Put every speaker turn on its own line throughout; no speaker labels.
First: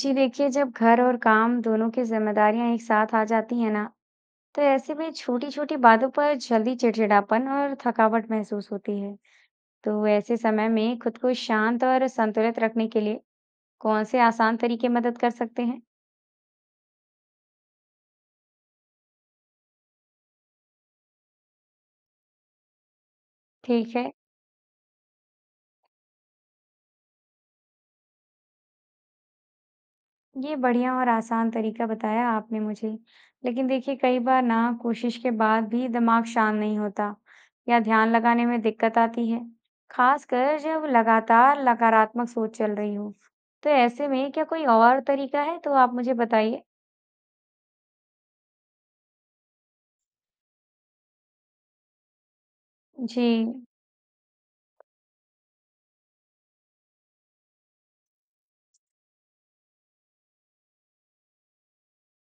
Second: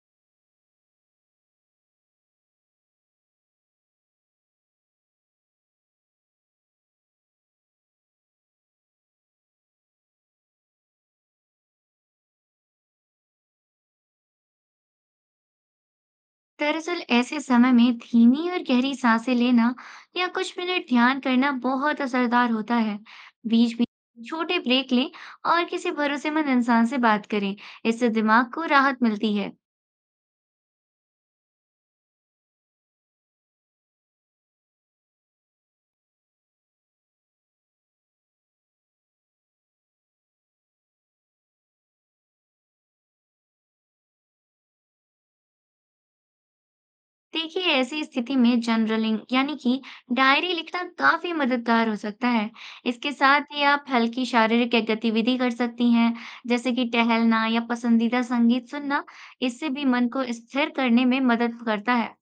जी देखिए, जब घर और काम दोनों की जिम्मेदारियां एक साथ आ जाती हैं ना, तो ऐसे में छोटी छोटी बातों पर जल्दी चिड़चिड़ापन और थकावट महसूस होती है। तो ऐसे समय में खुद को शांत और संतुलित रखने के लिए कौन से आसान तरीके मदद कर सकते हैं?
दरअसल ऐसे समय में धीमी और गहरी सांसें लेना या कुछ मिनट ध्यान करना बहुत असरदार होता है। बीच
ठीक है।
बीच छोटे ब्रेक लें और किसी भरोसेमंद इंसान से बात करें। इससे दिमाग को राहत मिलती है।
ये बढ़िया और आसान तरीका बताया आपने मुझे। लेकिन देखिए, कई बार ना कोशिश के बाद भी दिमाग शांत नहीं होता या ध्यान लगाने में दिक्कत आती है, खासकर जब लगातार नकारात्मक सोच चल रही हो। तो ऐसे में क्या कोई और तरीका है तो आप मुझे बताइए।
देखिए, ऐसी स्थिति में जर्नलिंग यानी कि डायरी लिखना काफी मददगार हो सकता है। इसके
जी।
साथ ही आप हल्की शारीरिक एक गतिविधि कर सकती हैं, जैसे कि टहलना या पसंदीदा संगीत सुनना। इससे भी मन को स्थिर करने में मदद करता है।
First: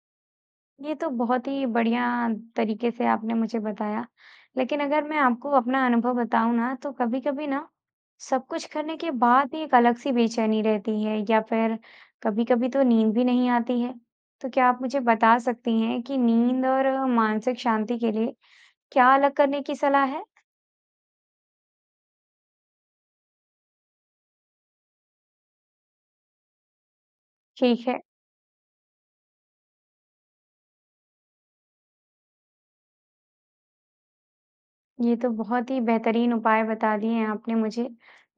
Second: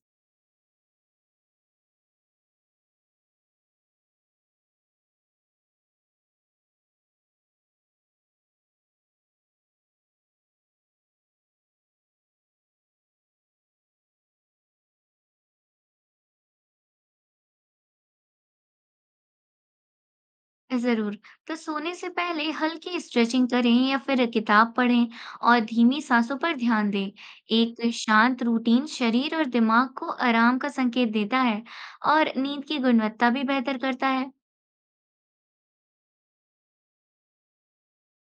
ये तो बहुत ही बढ़िया तरीके से आपने मुझे बताया। लेकिन अगर मैं आपको अपना अनुभव बताऊँ ना, तो कभी-कभी ना सब कुछ करने के बाद भी एक अलग-सी बेचैनी रहती है या फिर कभी-कभी तो नींद भी नहीं आती है। तो क्या आप मुझे बता सकती हैं कि नींद और मानसिक शांति के लिए क्या अलग करने की सलाह है?
जरूर। तो सोने से पहले हल्की स्ट्रेचिंग करें या फिर किताब पढ़ें और धीमी सांसों पर ध्यान दें। एक
ठीक है।
शांत रूटीन शरीर और दिमाग को आराम का संकेत देता है और नींद की गुणवत्ता भी बेहतर करता है।
ये तो बहुत ही बेहतरीन उपाय बता दिए हैं आपने मुझे।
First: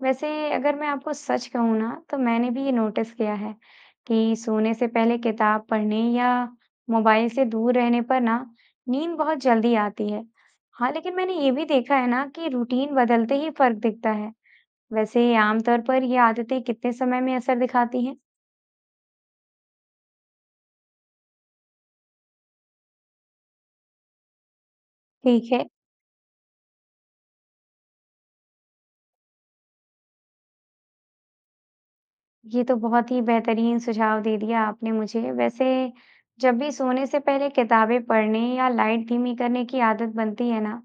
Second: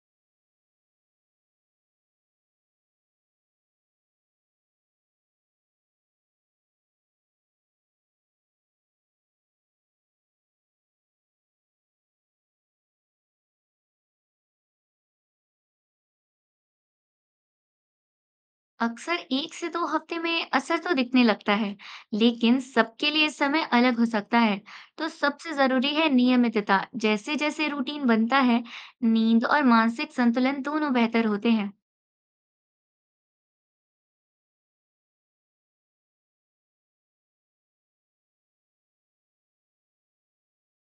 वैसे अगर मैं आपको सच कहूँ ना, तो मैंने भी ये नोटिस किया है कि सोने से पहले किताब पढ़ने या मोबाइल से दूर रहने पर ना नींद बहुत जल्दी आती है। हाँ, लेकिन मैंने ये भी देखा है ना कि रूटीन बदलते ही फर्क दिखता है। वैसे आमतौर पर ये आदतें कितने समय में असर दिखाती हैं?
अक्सर 1 से 2 हफ्ते में असर तो दिखने लगता है, लेकिन सबके लिए समय अलग हो सकता है। तो सबसे
ठीक है।
जरूरी है नियमितता। जैसे जैसे रूटीन बनता है, नींद और मानसिक संतुलन दोनों बेहतर होते हैं।
ये तो बहुत ही बेहतरीन सुझाव दे दिया आपने मुझे। वैसे जब भी सोने से पहले किताबें पढ़ने या लाइट धीमी करने की आदत बनती है ना,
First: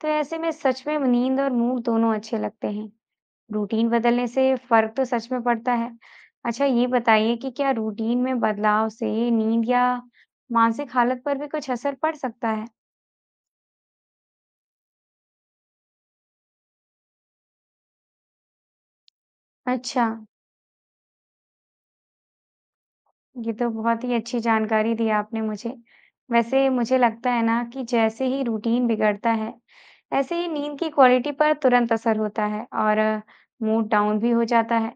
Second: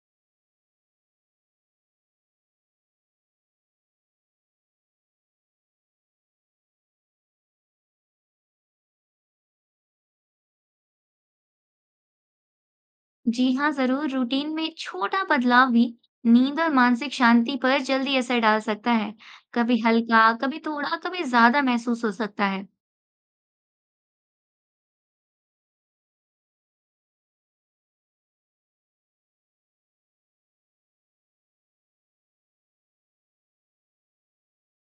तो ऐसे में सच में नींद और मूड दोनों अच्छे लगते हैं। रूटीन बदलने से फर्क तो सच में पड़ता है। अच्छा, ये बताइए कि क्या रूटीन में बदलाव से नींद या मानसिक हालत पर भी कुछ असर पड़ सकता है?
जी हाँ, जरूर। रूटीन में छोटा बदलाव भी नींद और मानसिक शांति पर जल्दी असर डाल सकता है। कभी
अच्छा।
हल्का, कभी थोड़ा, कभी ज्यादा महसूस हो सकता है।
ये तो बहुत ही अच्छी जानकारी दी आपने मुझे। वैसे मुझे लगता है ना कि जैसे ही रूटीन बिगड़ता है, ऐसे ही नींद की क्वालिटी पर तुरंत असर होता है और मूड डाउन भी हो जाता है।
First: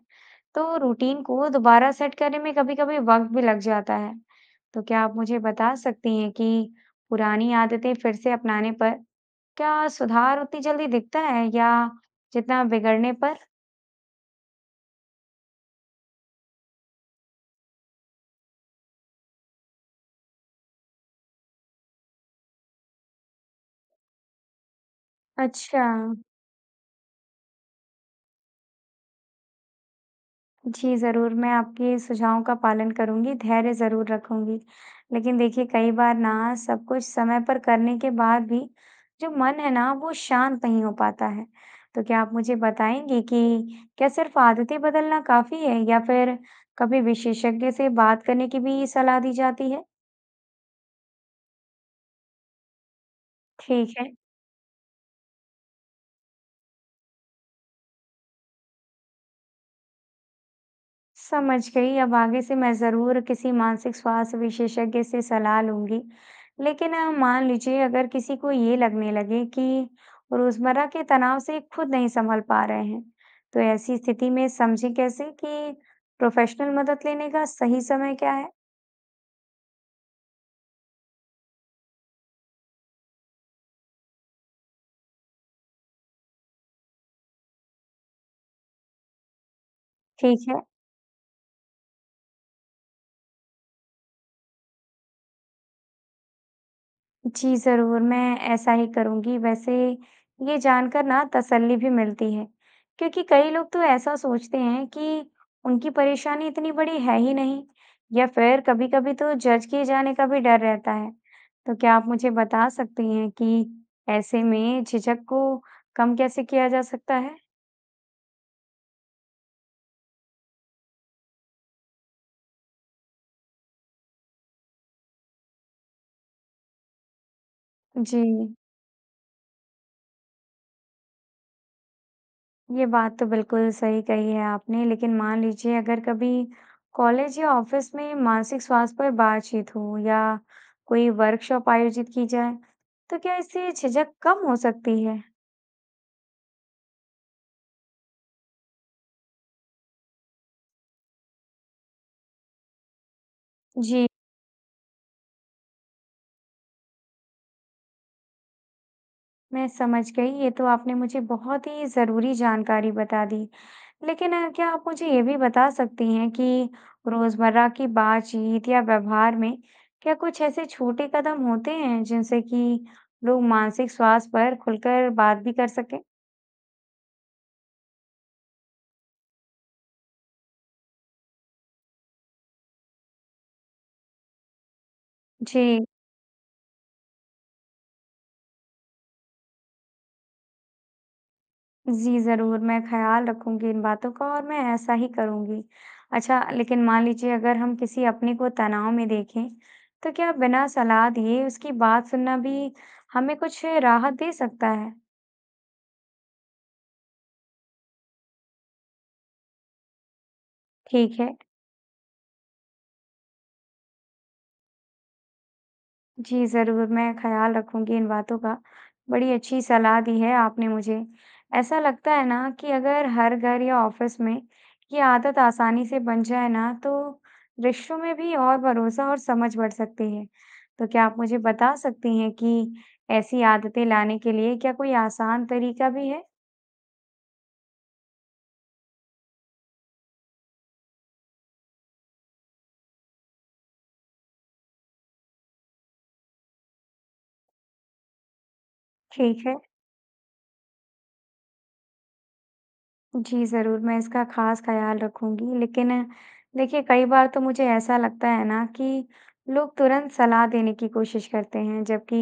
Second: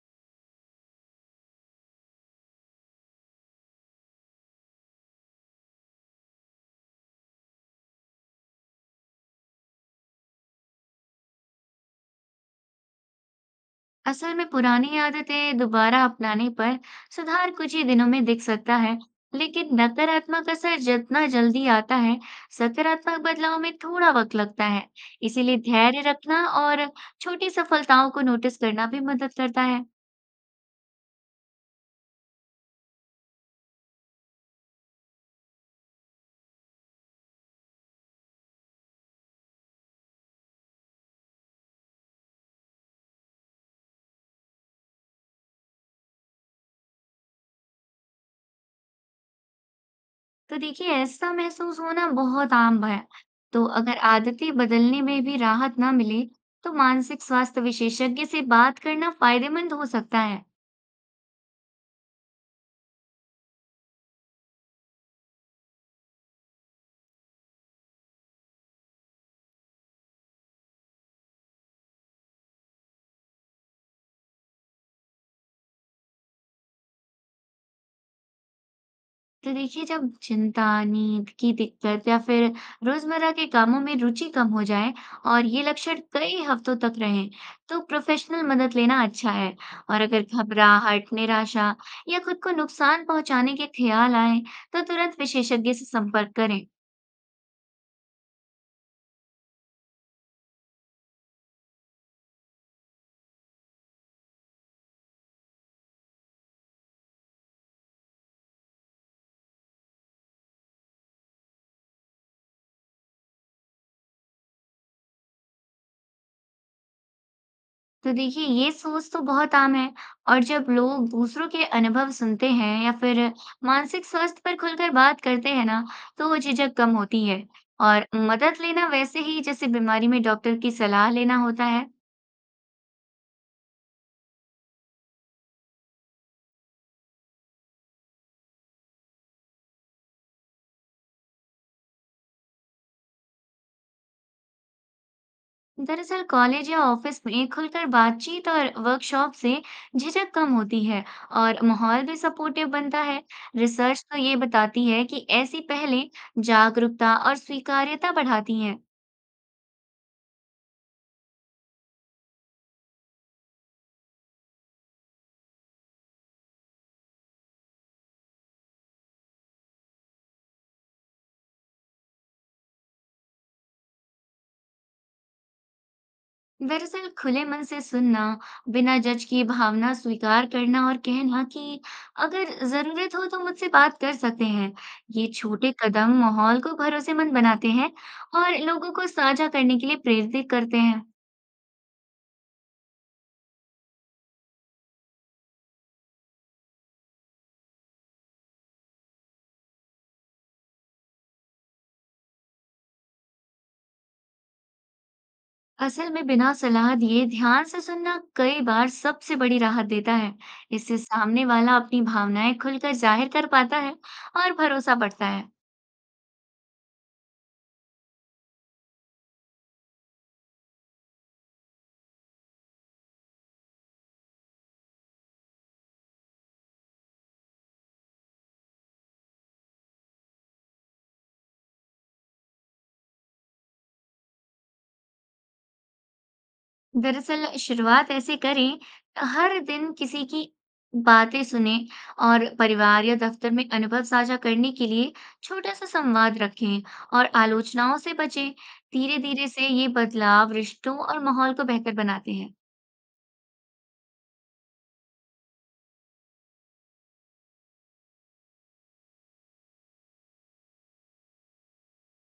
तो रूटीन को दोबारा सेट करने में कभी-कभी वक़्त भी लग जाता है। तो क्या आप मुझे बता सकती हैं कि पुरानी आदतें फिर से अपनाने पर क्या सुधार उतनी जल्दी दिखता है या जितना बिगड़ने पर?
असल में पुरानी आदतें दोबारा अपनाने पर सुधार कुछ ही दिनों में दिख सकता है, लेकिन नकारात्मक असर जितना जल्दी आता है, सकारात्मक बदलाव में थोड़ा वक्त लगता है। इसीलिए
अच्छा।
धैर्य रखना और छोटी सफलताओं को नोटिस करना भी मदद करता है।
जी, ज़रूर, मैं आपके सुझावों का पालन करूँगी, धैर्य ज़रूर रखूँगी। लेकिन देखिए, कई बार ना सब कुछ समय पर करने के बाद भी जो मन है ना, वो शांत नहीं हो पाता है। तो क्या आप मुझे बताएँगी कि क्या सिर्फ़ आदतें बदलना काफ़ी है या फिर कभी विशेषज्ञ से बात करने की भी सलाह दी जाती है?
तो देखिए, ऐसा महसूस होना बहुत आम है। तो
ठीक
अगर
है।
आदतें बदलने में भी राहत ना मिले, तो मानसिक स्वास्थ्य विशेषज्ञ से बात करना फायदेमंद हो सकता है।
समझ गई। अब आगे से मैं ज़रूर किसी मानसिक स्वास्थ्य विशेषज्ञ से सलाह लूँगी। लेकिन मान लीजिए अगर किसी को ये लगने लगे कि रोज़मर्रा के तनाव से खुद नहीं सँभल पा रहे हैं, तो ऐसी स्थिति में समझें कैसे कि प्रोफ़ेशनल मदद लेने का सही समय क्या है?
तो देखिए, जब चिंता, नींद की दिक्कत या फिर रोजमर्रा के कामों में रुचि कम हो जाए और ये लक्षण कई हफ्तों तक रहें, तो प्रोफेशनल मदद लेना अच्छा है। और अगर
ठीक है।
घबराहट, निराशा या खुद को नुकसान पहुंचाने के ख्याल आए, तो तुरंत विशेषज्ञ से संपर्क करें।
जी, ज़रूर, मैं ऐसा ही करूँगी। वैसे ये जानकर ना तसल्ली भी मिलती है, क्योंकि कई लोग तो ऐसा सोचते हैं कि उनकी परेशानी इतनी बड़ी है ही नहीं या फिर कभी-कभी तो जज किए जाने का भी डर रहता है। तो क्या आप मुझे बता सकती हैं कि ऐसे में झिझक को कम कैसे किया जा सकता है?
तो देखिए, ये सोच तो बहुत आम है। और जब लोग दूसरों के अनुभव सुनते हैं या फिर मानसिक स्वास्थ्य पर खुलकर बात करते हैं ना, तो वो झिझक कम होती है। और
जी।
मदद लेना वैसे ही जैसे बीमारी में डॉक्टर की सलाह लेना होता है।
ये बात तो बिल्कुल सही कही है आपने। लेकिन मान लीजिए अगर कभी कॉलेज या ऑफिस में मानसिक स्वास्थ्य पर बातचीत हो या कोई वर्कशॉप आयोजित की जाए, तो क्या इससे झिझक कम हो सकती है?
दरअसल, कॉलेज या ऑफिस में खुलकर बातचीत और वर्कशॉप से झिझक कम होती है और माहौल भी सपोर्टिव बनता है। रिसर्च
जी,
तो ये बताती है कि ऐसी पहलें जागरूकता और स्वीकार्यता बढ़ाती हैं।
मैं समझ गई। ये तो आपने मुझे बहुत ही ज़रूरी जानकारी बता दी। लेकिन क्या आप मुझे ये भी बता सकती हैं कि रोज़मर्रा की बातचीत या व्यवहार में क्या कुछ ऐसे छोटे कदम होते हैं जिनसे कि लोग मानसिक स्वास्थ्य पर खुलकर बात भी कर सकें?
दरअसल खुले मन से सुनना, बिना जज किए भावना स्वीकार करना और कहना कि अगर जरूरत हो तो मुझसे बात कर सकते हैं। ये छोटे
जी,
कदम माहौल को भरोसेमंद बनाते हैं और लोगों को साझा करने के लिए प्रेरित करते हैं।
जी, ज़रूर, मैं ख़्याल रखूँगी इन बातों का और मैं ऐसा ही करूँगी। अच्छा, लेकिन मान लीजिए अगर हम किसी अपने को तनाव में देखें, तो क्या बिना सलाह दिए उसकी बात सुनना भी हमें कुछ राहत दे सकता है?
असल में बिना सलाह दिए ध्यान से सुनना कई बार सबसे बड़ी राहत देता है। इससे
ठीक है।
सामने वाला अपनी भावनाएं खुलकर जाहिर कर पाता है और भरोसा बढ़ता है।
जी, ज़रूर, मैं ख़्याल रखूँगी इन बातों का। बड़ी अच्छी सलाह दी है आपने मुझे। ऐसा लगता है ना कि अगर हर घर या ऑफ़िस में ये आदत आसानी से बन जाए ना, तो रिश्तों में भी और भरोसा और समझ बढ़ सकती है। तो क्या आप मुझे बता सकती हैं कि ऐसी आदतें लाने के लिए क्या कोई आसान तरीका भी है?
दरअसल शुरुआत ऐसे करें, हर दिन किसी की बातें सुने और परिवार या दफ्तर में अनुभव साझा करने के लिए छोटा सा संवाद रखें और आलोचनाओं से बचें। धीरे
ठीक
धीरे
है।
से ये बदलाव रिश्तों और माहौल को बेहतर बनाते हैं।
जी, ज़रूर, मैं इसका ख़ास ख़्याल रखूँगी। लेकिन देखिए, कई बार तो मुझे ऐसा लगता है ना कि लोग तुरंत सलाह देने की कोशिश करते हैं, जबकि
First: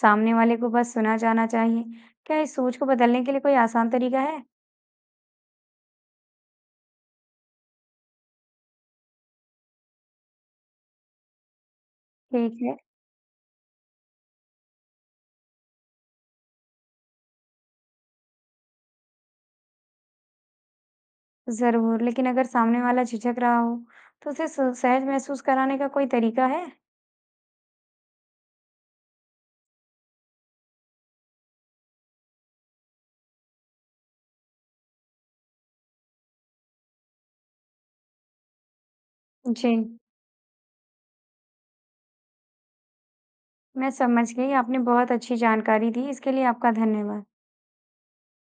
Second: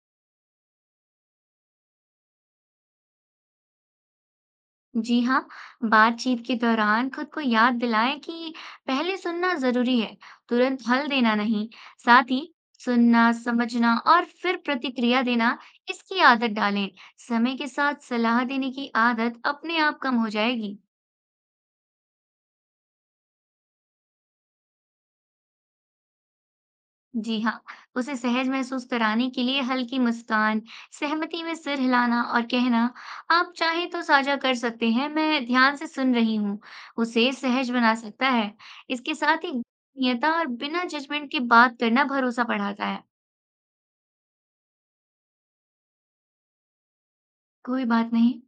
सामने वाले को बस सुना जाना चाहिए। क्या इस सोच को बदलने के लिए कोई आसान तरीका है?
जी हाँ, बातचीत के दौरान खुद को याद दिलाएं कि पहले सुनना जरूरी है, तुरंत हल देना नहीं। साथ ही
ठीक है,
सुनना, समझना और फिर प्रतिक्रिया देना, इसकी आदत डालें। समय के साथ सलाह देने की आदत अपने आप कम हो जाएगी।
ज़रूर। लेकिन अगर सामने वाला झिझक रहा हो, तो उसे स सहज महसूस कराने का कोई तरीका है?
जी हाँ, उसे सहज महसूस कराने के लिए हल्की मुस्कान, सहमति में सिर हिलाना और कहना, आप चाहे तो साझा कर सकते हैं, मैं ध्यान से सुन रही हूँ, उसे सहज बना सकता है। इसके साथ ही
जी,
गोपनीयता और बिना जजमेंट के बात करना भरोसा बढ़ाता है।
मैं समझ गई। आपने बहुत अच्छी जानकारी दी, इसके लिए आपका धन्यवाद।
कोई बात नहीं।